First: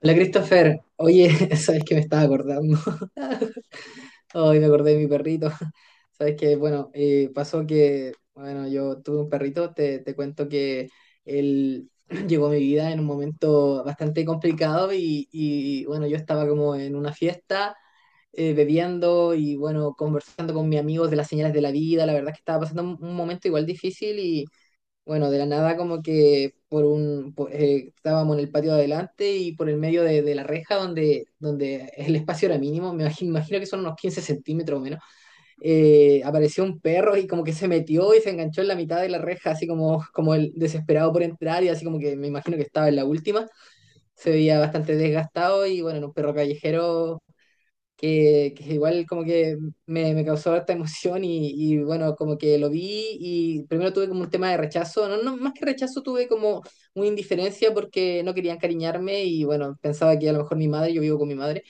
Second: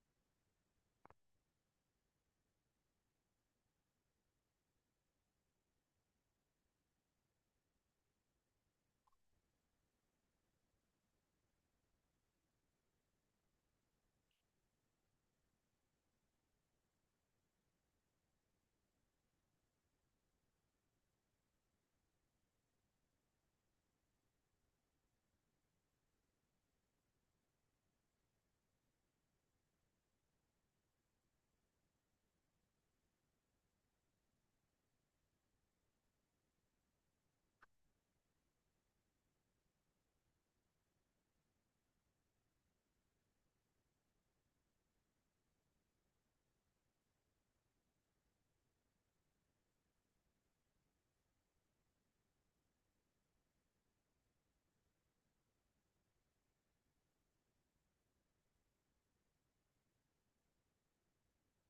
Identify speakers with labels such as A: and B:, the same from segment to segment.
A: Hola Christopher, oye, sabes que me estaba acordando. Hoy me acordé de mi perrito. Sabes que, bueno, pasó que, bueno, yo tuve un perrito, te cuento que él llegó a mi vida en un momento bastante complicado, bueno, yo estaba como en una fiesta, bebiendo y, bueno, conversando con mis amigos de las señales de la vida. La verdad es que estaba pasando un momento igual difícil. Bueno, de la nada, como que por estábamos en el patio de adelante, y por el medio de la reja, donde, el espacio era mínimo, me imagino, que son unos 15 centímetros o menos. Eh, apareció un perro y como que se metió y se enganchó en la mitad de la reja, así como el desesperado por entrar, y así como que me imagino que estaba en la última. Se veía bastante desgastado y, bueno, era un perro callejero que igual como que me causó harta emoción. Y bueno, como que lo vi, y primero tuve como un tema de rechazo. No, no, más que rechazo tuve como una indiferencia, porque no quería encariñarme. Y bueno, pensaba que a lo mejor mi madre... Yo vivo con mi madre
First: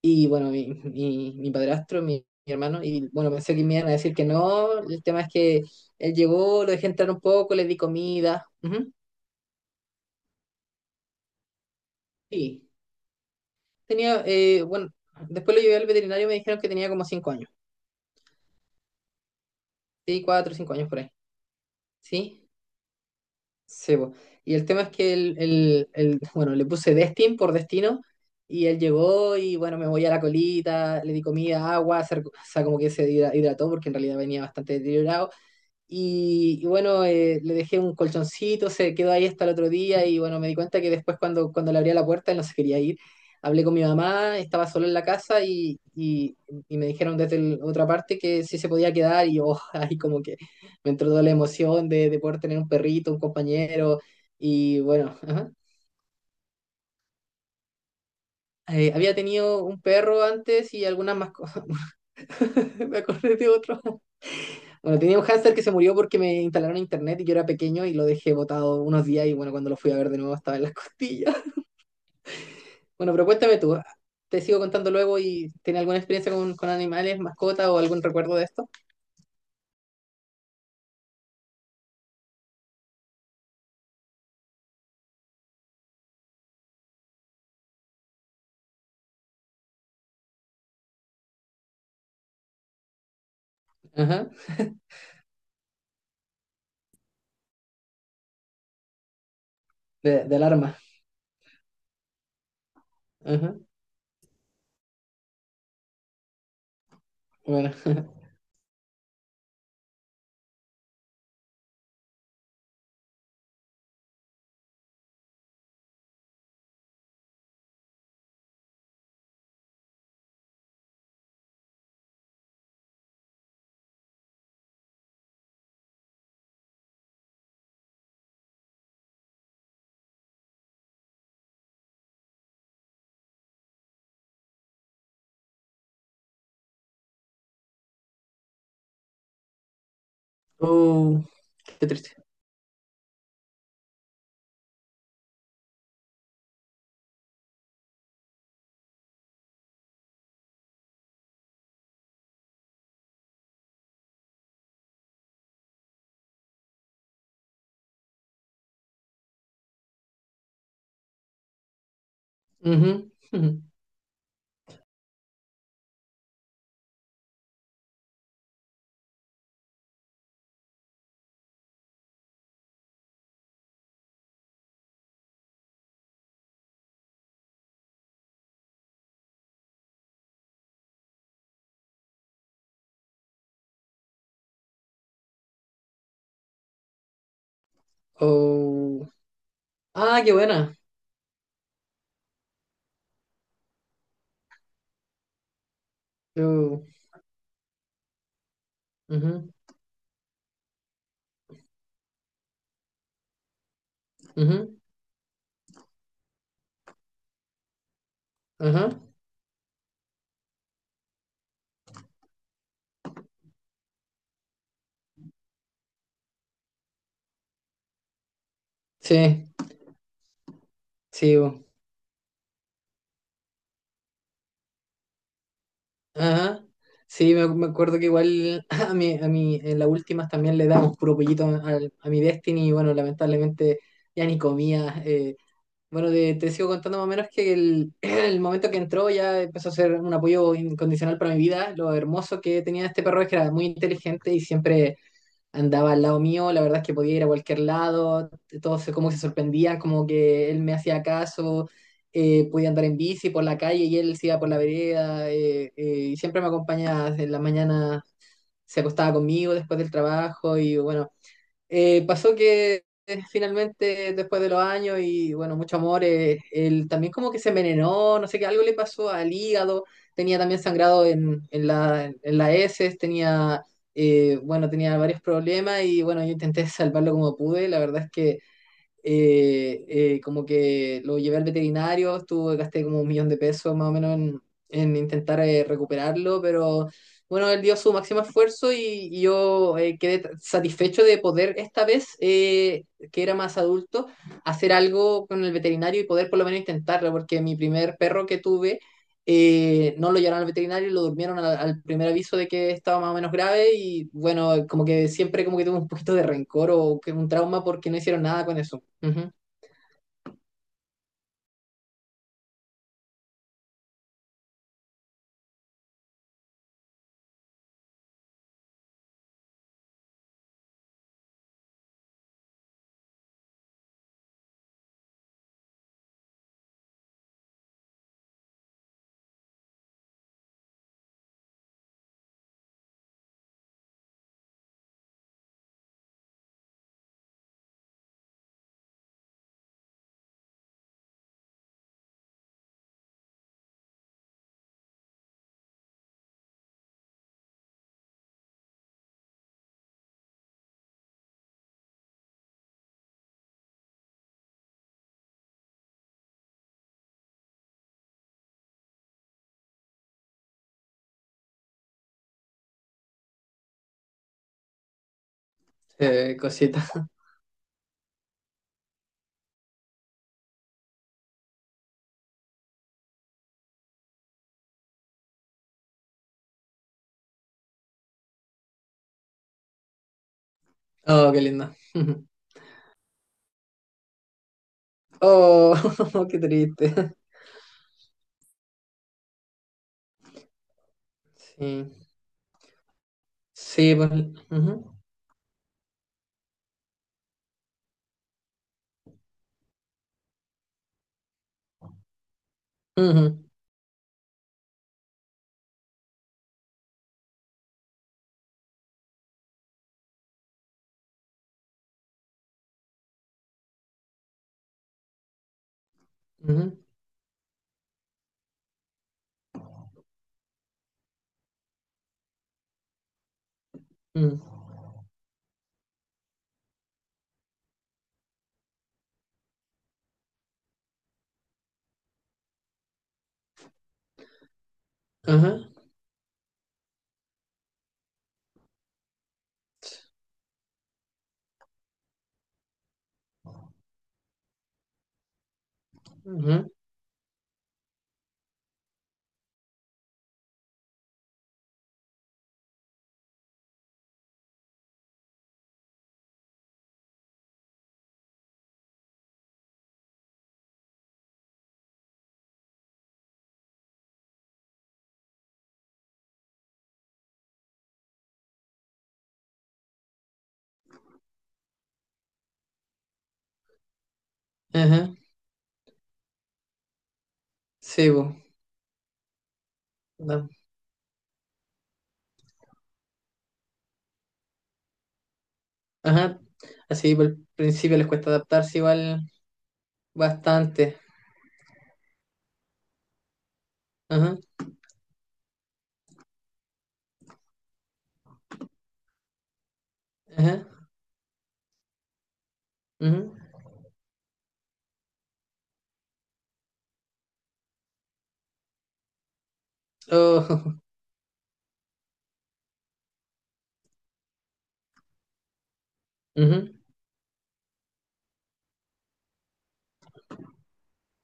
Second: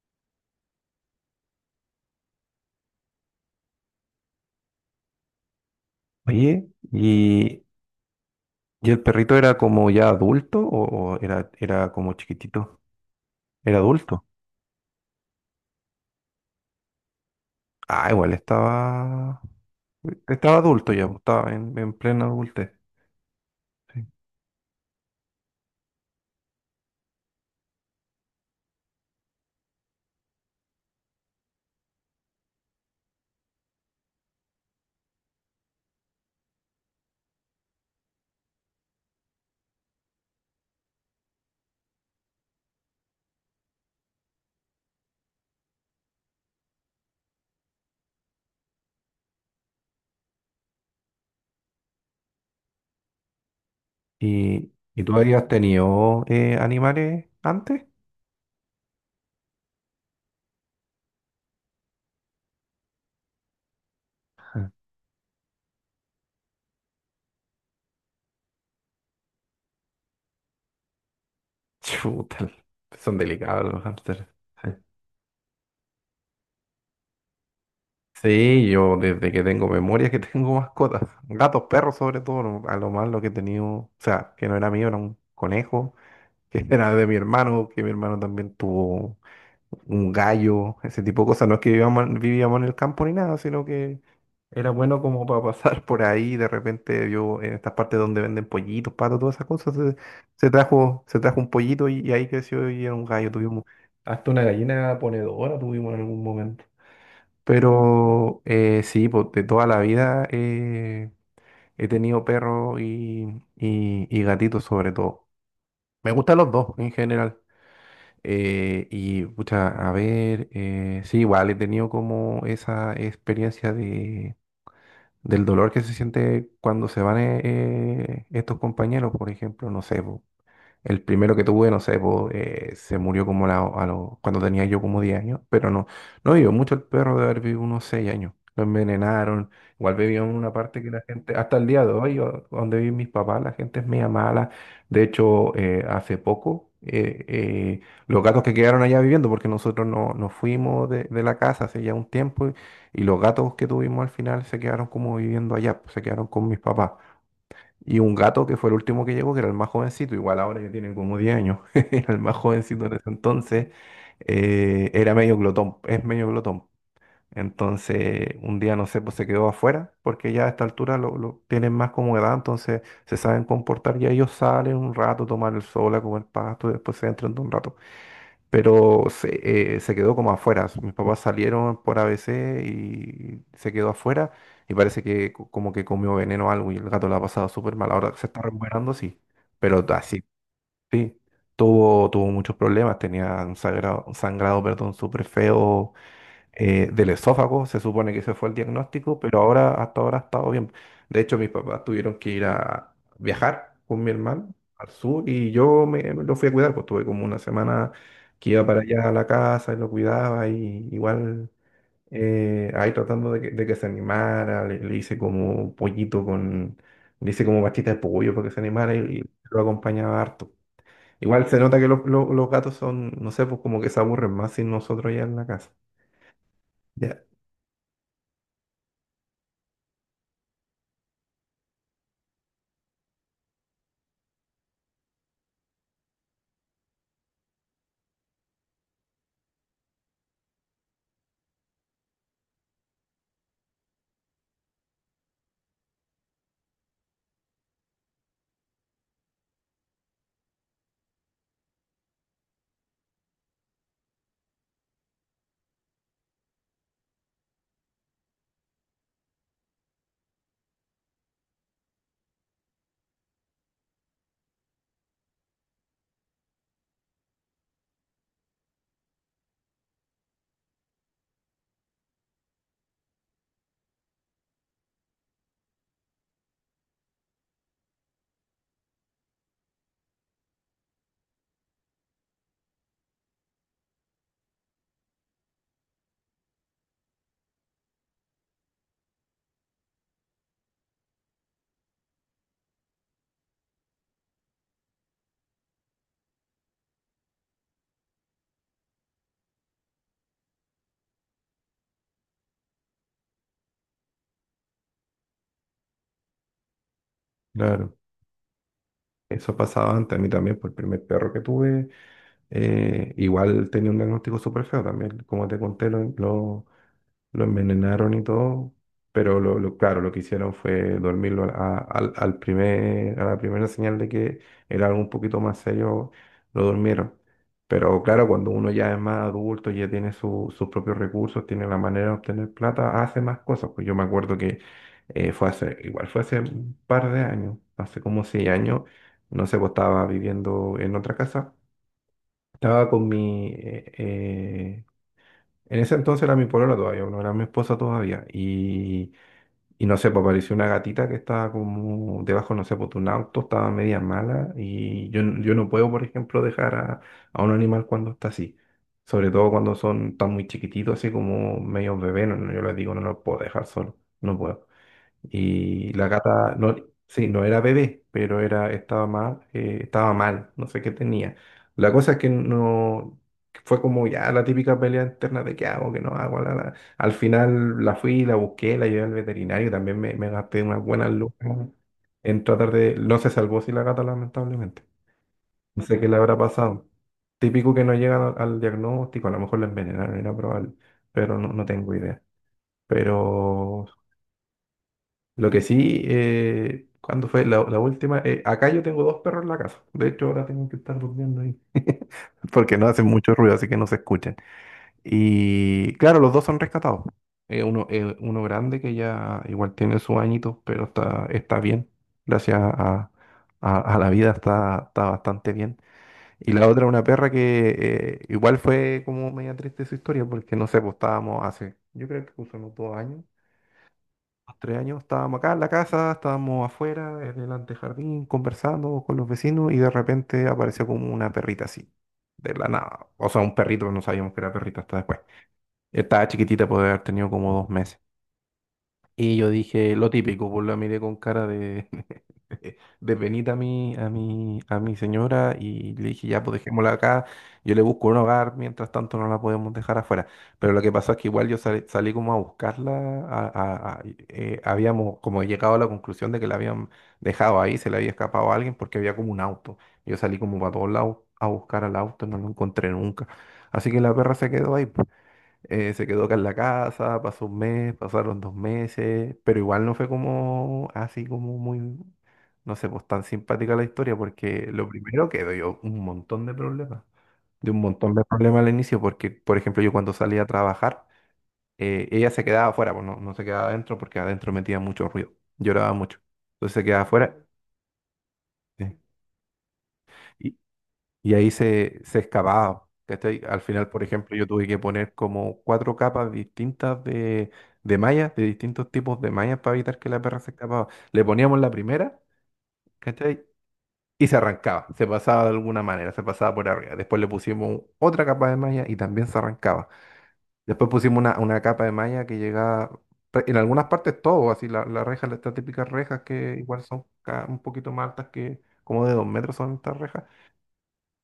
A: y bueno, mi padrastro, mi hermano, y bueno, pensé que me iban a decir que no. El tema es que él llegó,
B: Oye,
A: lo dejé entrar un poco,
B: ¿y,
A: le di comida.
B: y
A: Ujú.
B: el perrito era como ya adulto o era como
A: Sí,
B: chiquitito? Era
A: tenía,
B: adulto.
A: bueno, después lo llevé al veterinario y me dijeron que tenía como 5 años.
B: Ah, igual estaba,
A: Sí, cuatro o
B: estaba
A: cinco años
B: adulto
A: por
B: ya,
A: ahí.
B: pues, estaba en plena
A: Sí.
B: adultez.
A: Sí,
B: Sí.
A: po. Y el tema es que bueno, le puse Destin por destino, y él llegó y bueno, me voy a la colita, le di comida, agua, o sea, como que hidrató porque en realidad venía bastante deteriorado. Y bueno, le dejé un colchoncito, se quedó ahí hasta el otro día, y bueno, me di cuenta que después cuando, le abría la puerta, él no se quería ir. Hablé con mi mamá. Estaba solo en la casa, y me dijeron desde otra parte que sí se podía quedar, y yo ahí como que me entró toda la emoción de poder tener un perrito, un compañero.
B: ¿Y,
A: Y
B: y tú
A: bueno,
B: habías
A: ajá.
B: tenido animales antes?
A: Había tenido un perro antes y algunas más cosas. Me acordé de otro.
B: Ah.
A: Bueno, tenía un hámster que se murió porque me instalaron internet y yo era pequeño, y lo dejé botado unos días. Y bueno, cuando lo fui a ver de nuevo estaba en las costillas.
B: Chuta,
A: Bueno,
B: son
A: pero cuéntame
B: delicados
A: tú,
B: los hámsters.
A: te sigo
B: Sí,
A: contando luego, y ¿tienes alguna experiencia con animales, mascotas o algún recuerdo de
B: sí,
A: esto?
B: yo desde que tengo memoria que tengo mascotas, gatos, perros sobre todo, a lo más lo que he tenido, o sea, que no era mío, era un conejo, que era de mi hermano, que mi hermano también tuvo un gallo, ese tipo de cosas. No es que vivíamos, vivíamos en el campo ni nada, sino que
A: Ajá,
B: era bueno como para pasar por ahí. De repente yo en estas partes donde venden pollitos, patos, todas esas cosas,
A: de
B: se
A: alarma.
B: trajo, se trajo un pollito y ahí creció y era un gallo.
A: Ajá,
B: Tuvimos hasta una gallina ponedora tuvimos en algún momento.
A: bueno.
B: Pero sí, pues, de toda la vida he tenido perros y gatitos sobre todo. Me gustan los dos en general. Y, pucha, a ver, sí, igual he tenido como esa experiencia del dolor que se siente cuando se van estos compañeros, por ejemplo, no sé, po, el primero que tuve, no sé, po, se murió como cuando tenía yo como 10 años, pero no, no vivió mucho el perro de haber vivido unos 6 años. Lo envenenaron, igual vivió en una parte que la
A: Oh,
B: gente, hasta el día
A: qué
B: de
A: triste.
B: hoy, donde viven mis papás, la gente es media mala. De hecho, hace poco, los gatos que quedaron allá viviendo, porque nosotros no, nos fuimos de la casa hace ya un tiempo, y los gatos que tuvimos al final se quedaron como viviendo allá, pues, se quedaron con mis papás. Y un gato que fue el último que llegó, que era el más jovencito, igual ahora ya tiene como 10 años, era el más jovencito
A: Ujú,
B: en ese
A: ujú.
B: entonces, era medio glotón, es medio glotón. Entonces, un día, no sé, pues se quedó afuera, porque ya a esta altura lo tienen más como edad, entonces se saben comportar, ya ellos salen un rato, toman el sol, a comer pasto, y después se entran de un rato, pero se quedó como afuera. Mis papás salieron por ABC y se quedó afuera y parece que como que comió veneno o algo y el gato la ha pasado súper mal. Ahora se está recuperando,
A: Oh,
B: sí, pero así,
A: ah,
B: sí.
A: qué buena.
B: Sí, tuvo muchos problemas, tenía un un sangrado, perdón, súper feo
A: Oh,
B: del esófago, se supone que ese fue el diagnóstico, pero
A: ujú,
B: ahora, hasta ahora ha estado bien. De hecho, mis papás tuvieron que ir a viajar con mi hermano
A: ujú,
B: al sur y yo me lo fui a cuidar, pues tuve como una semana que iba para
A: ajá.
B: allá a la casa y lo cuidaba y igual ahí tratando de que se animara, le hice como pastita de pollo para que se animara y
A: Sí,
B: lo acompañaba harto.
A: sí.
B: Igual se nota que los gatos son, no sé, pues como que se aburren más sin nosotros ya en la casa.
A: Ajá.
B: Ya.
A: Sí, me acuerdo que igual a mi, en las últimas también le damos puro pollito a mi Destiny. Y bueno, lamentablemente ya ni comía. Bueno, te sigo contando más o menos que el, el momento que entró ya empezó a ser un apoyo incondicional para mi vida. Lo hermoso que tenía este perro es que era muy inteligente, y siempre andaba al lado mío. La verdad es que podía ir a cualquier lado, todos como que se sorprendían, como que él me hacía caso. Eh, podía andar en bici por la calle y él se iba por la vereda. Y siempre me acompañaba en la mañana, se acostaba conmigo después del trabajo. Y bueno, pasó que finalmente, después de los años, y bueno, mucho amor, él también como que se envenenó. No sé qué, algo le pasó al hígado. Tenía también sangrado en la heces, tenía, bueno, tenía varios problemas. Y bueno, yo intenté salvarlo como pude. La verdad es que como que lo llevé al veterinario, estuve, gasté como 1.000.000 de pesos más o menos en, intentar recuperarlo. Pero bueno, él dio su máximo esfuerzo. Y yo quedé satisfecho de poder esta vez, que era más adulto, hacer algo con el veterinario y poder por lo menos intentarlo, porque mi primer perro que tuve... no lo llevaron al veterinario, lo durmieron al primer aviso de que estaba más o menos grave. Y bueno, como que siempre como que tuve un poquito de rencor, o que un trauma, porque
B: Claro.
A: no hicieron nada con eso. Ujú.
B: Eso pasaba antes a mí también, por el primer perro que tuve, igual tenía un diagnóstico súper feo también, como te conté, lo envenenaron y todo, pero claro, lo que hicieron fue dormirlo a la primera señal de que era algo un poquito más serio, lo durmieron. Pero claro, cuando uno ya es más adulto, ya tiene sus propios recursos, tiene la manera de obtener plata, hace más cosas. Pues yo me acuerdo que igual fue hace un par de años, hace como 6 años, no sé, pues estaba viviendo en otra casa. Estaba con mi, eh, en ese entonces era mi polola todavía, no era mi esposa todavía. Y no sé, pues apareció una gatita que estaba como debajo, no sé, pues de un auto, estaba media mala. Y yo no puedo, por ejemplo, dejar a un animal cuando está así. Sobre todo cuando son tan muy chiquititos, así como medio bebé, no, no, yo les digo, no los puedo dejar solo, no puedo. Y la gata, no,
A: Cosita.
B: sí, no era bebé, pero estaba mal, no sé qué tenía. La cosa es que no, fue como ya la típica pelea interna de qué hago, qué no hago. La, la. Al final la fui, la busqué, la llevé al veterinario, también me gasté unas buenas
A: Oh, qué
B: lucas
A: lindo. Ujú.
B: en tratar de, no se salvó si la gata lamentablemente.
A: Oh,
B: No sé qué le habrá
A: qué
B: pasado.
A: triste.
B: Típico que no llegan al diagnóstico, a lo mejor la envenenaron, era probable, pero no, no
A: Sí.
B: tengo idea. Pero
A: Sí, pues. Ujú,
B: lo que sí, ¿cuándo fue la última? Acá yo tengo dos perros en la casa. De hecho, ahora tengo que estar durmiendo ahí. Porque no hacen mucho
A: ujú,
B: ruido, así que no se escuchan. Y claro, los dos son rescatados. Uno grande que ya igual tiene sus añitos, pero está bien. Gracias a la vida está bastante bien. Y la
A: ujú,
B: otra, una perra que igual fue como media triste su historia, porque no sé, pues estábamos hace, yo creo que unos 2 años,
A: ujú.
B: los 3 años estábamos acá en la casa, estábamos afuera, en el antejardín, conversando con los vecinos y de repente apareció como una perrita así, de la nada. O sea, un perrito, no sabíamos que era perrito hasta después.
A: Ajá.
B: Estaba chiquitita, puede haber tenido como 2 meses. Y yo dije lo típico, pues la miré con cara de, de penita a a mi señora y le dije, ya, pues
A: Ujú,
B: dejémosla acá, yo le busco un hogar, mientras tanto no la podemos dejar afuera. Pero lo que pasó es que igual yo salí, salí como a buscarla, a- a- a- habíamos como llegado a la conclusión de que la habían dejado ahí, se le había escapado a alguien porque había como un auto. Yo salí como para todos lados a buscar al auto, no lo encontré nunca. Así que la perra se quedó ahí, pues. Se quedó acá en la casa, pasó un mes, pasaron 2 meses, pero igual no fue como así como muy, no sé, pues tan simpática la historia, porque lo
A: ajá.
B: primero que dio un montón de problemas,
A: Sí, pues.
B: al inicio, porque, por ejemplo, yo cuando salía a
A: da-
B: trabajar, ella se quedaba afuera, pues no, no se quedaba adentro porque adentro metía mucho ruido, lloraba mucho,
A: Ajá.
B: entonces se quedaba
A: Así por
B: afuera.
A: el principio les cuesta adaptarse
B: Sí.
A: igual bastante.
B: Y ahí se excavaba. ¿Cachai? Al final, por ejemplo,
A: Ajá.
B: yo tuve que poner como cuatro capas distintas de mallas, de distintos tipos de mallas para evitar que la perra se
A: Ajá.
B: escapaba. Le poníamos la primera,
A: Ujú.
B: ¿cachai? Y se arrancaba, se pasaba de alguna manera, se pasaba por arriba. Después le pusimos otra capa de malla y también se arrancaba.
A: Oh,
B: Después pusimos una capa de malla que llegaba, en algunas partes todo, así la reja, las estas típicas rejas que
A: ujú.
B: igual son un poquito más altas que como de 2 metros son estas rejas,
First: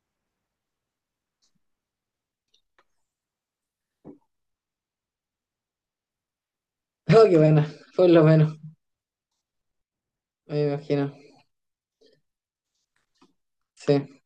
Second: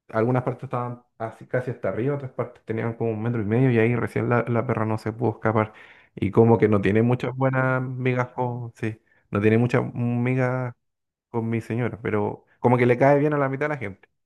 B: algunas partes estaban así, casi hasta arriba, otras partes tenían como un metro y medio y ahí recién la perra no se pudo escapar. Y como que no tiene
A: Oh,
B: muchas
A: qué bueno.
B: buenas
A: Por lo
B: migas
A: menos.
B: con, sí, no tiene muchas
A: Me
B: migas
A: imagino.
B: con mi señora, pero como que le cae bien a la mitad de la gente.
A: Sí.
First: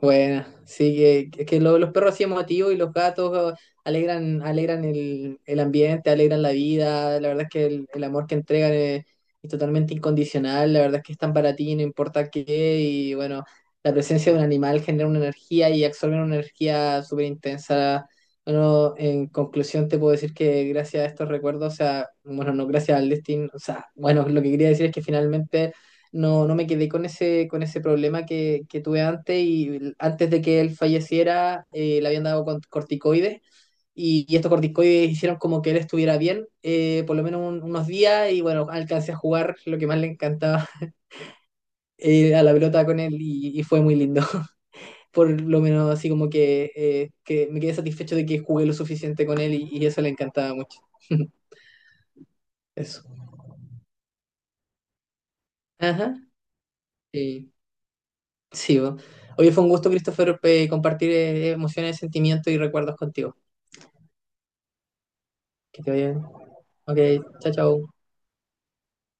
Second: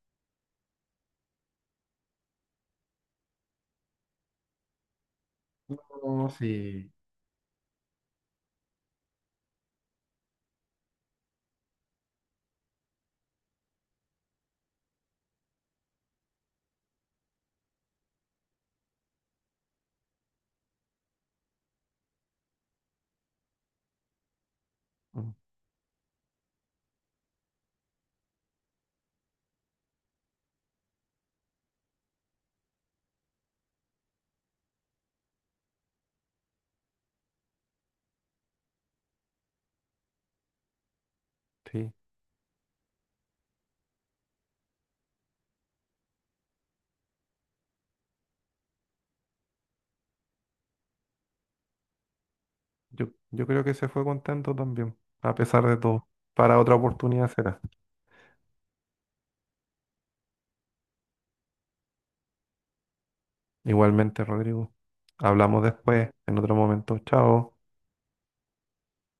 A: Bueno, sí, que, es que los perros así emotivos y los gatos alegran, alegran el ambiente,
B: No,
A: alegran la
B: sí.
A: vida. La verdad es que el amor que entregan es totalmente incondicional. La verdad es que están para ti, no importa qué. Y bueno, la presencia de un animal genera una energía, y absorben una energía súper intensa. Bueno, en conclusión te puedo decir que gracias a estos recuerdos, o sea, bueno, no, gracias al destino, o sea, bueno, lo que quería decir es que
B: Mm,
A: finalmente no, no me quedé con ese problema que tuve antes, y antes de que él falleciera, le habían dado corticoides. Y estos corticoides hicieron como que él estuviera bien, por lo menos unos días. Y bueno, alcancé a jugar lo que más le encantaba
B: sí,
A: a la pelota con él. Y fue muy lindo. Por lo menos así como que me quedé satisfecho de que jugué lo suficiente con él, y eso le encantaba mucho. Eso.
B: yo creo que se fue contento también, a pesar de todo.
A: Ajá.
B: Para otra oportunidad
A: Sí.
B: será.
A: Sí, bo. Oye, fue un gusto, Christopher, compartir emociones, sentimientos y recuerdos contigo.
B: Igualmente, Rodrigo. Hablamos
A: Que te
B: después,
A: vaya bien.
B: en otro momento.
A: Ok, chao,
B: Chao.
A: chao.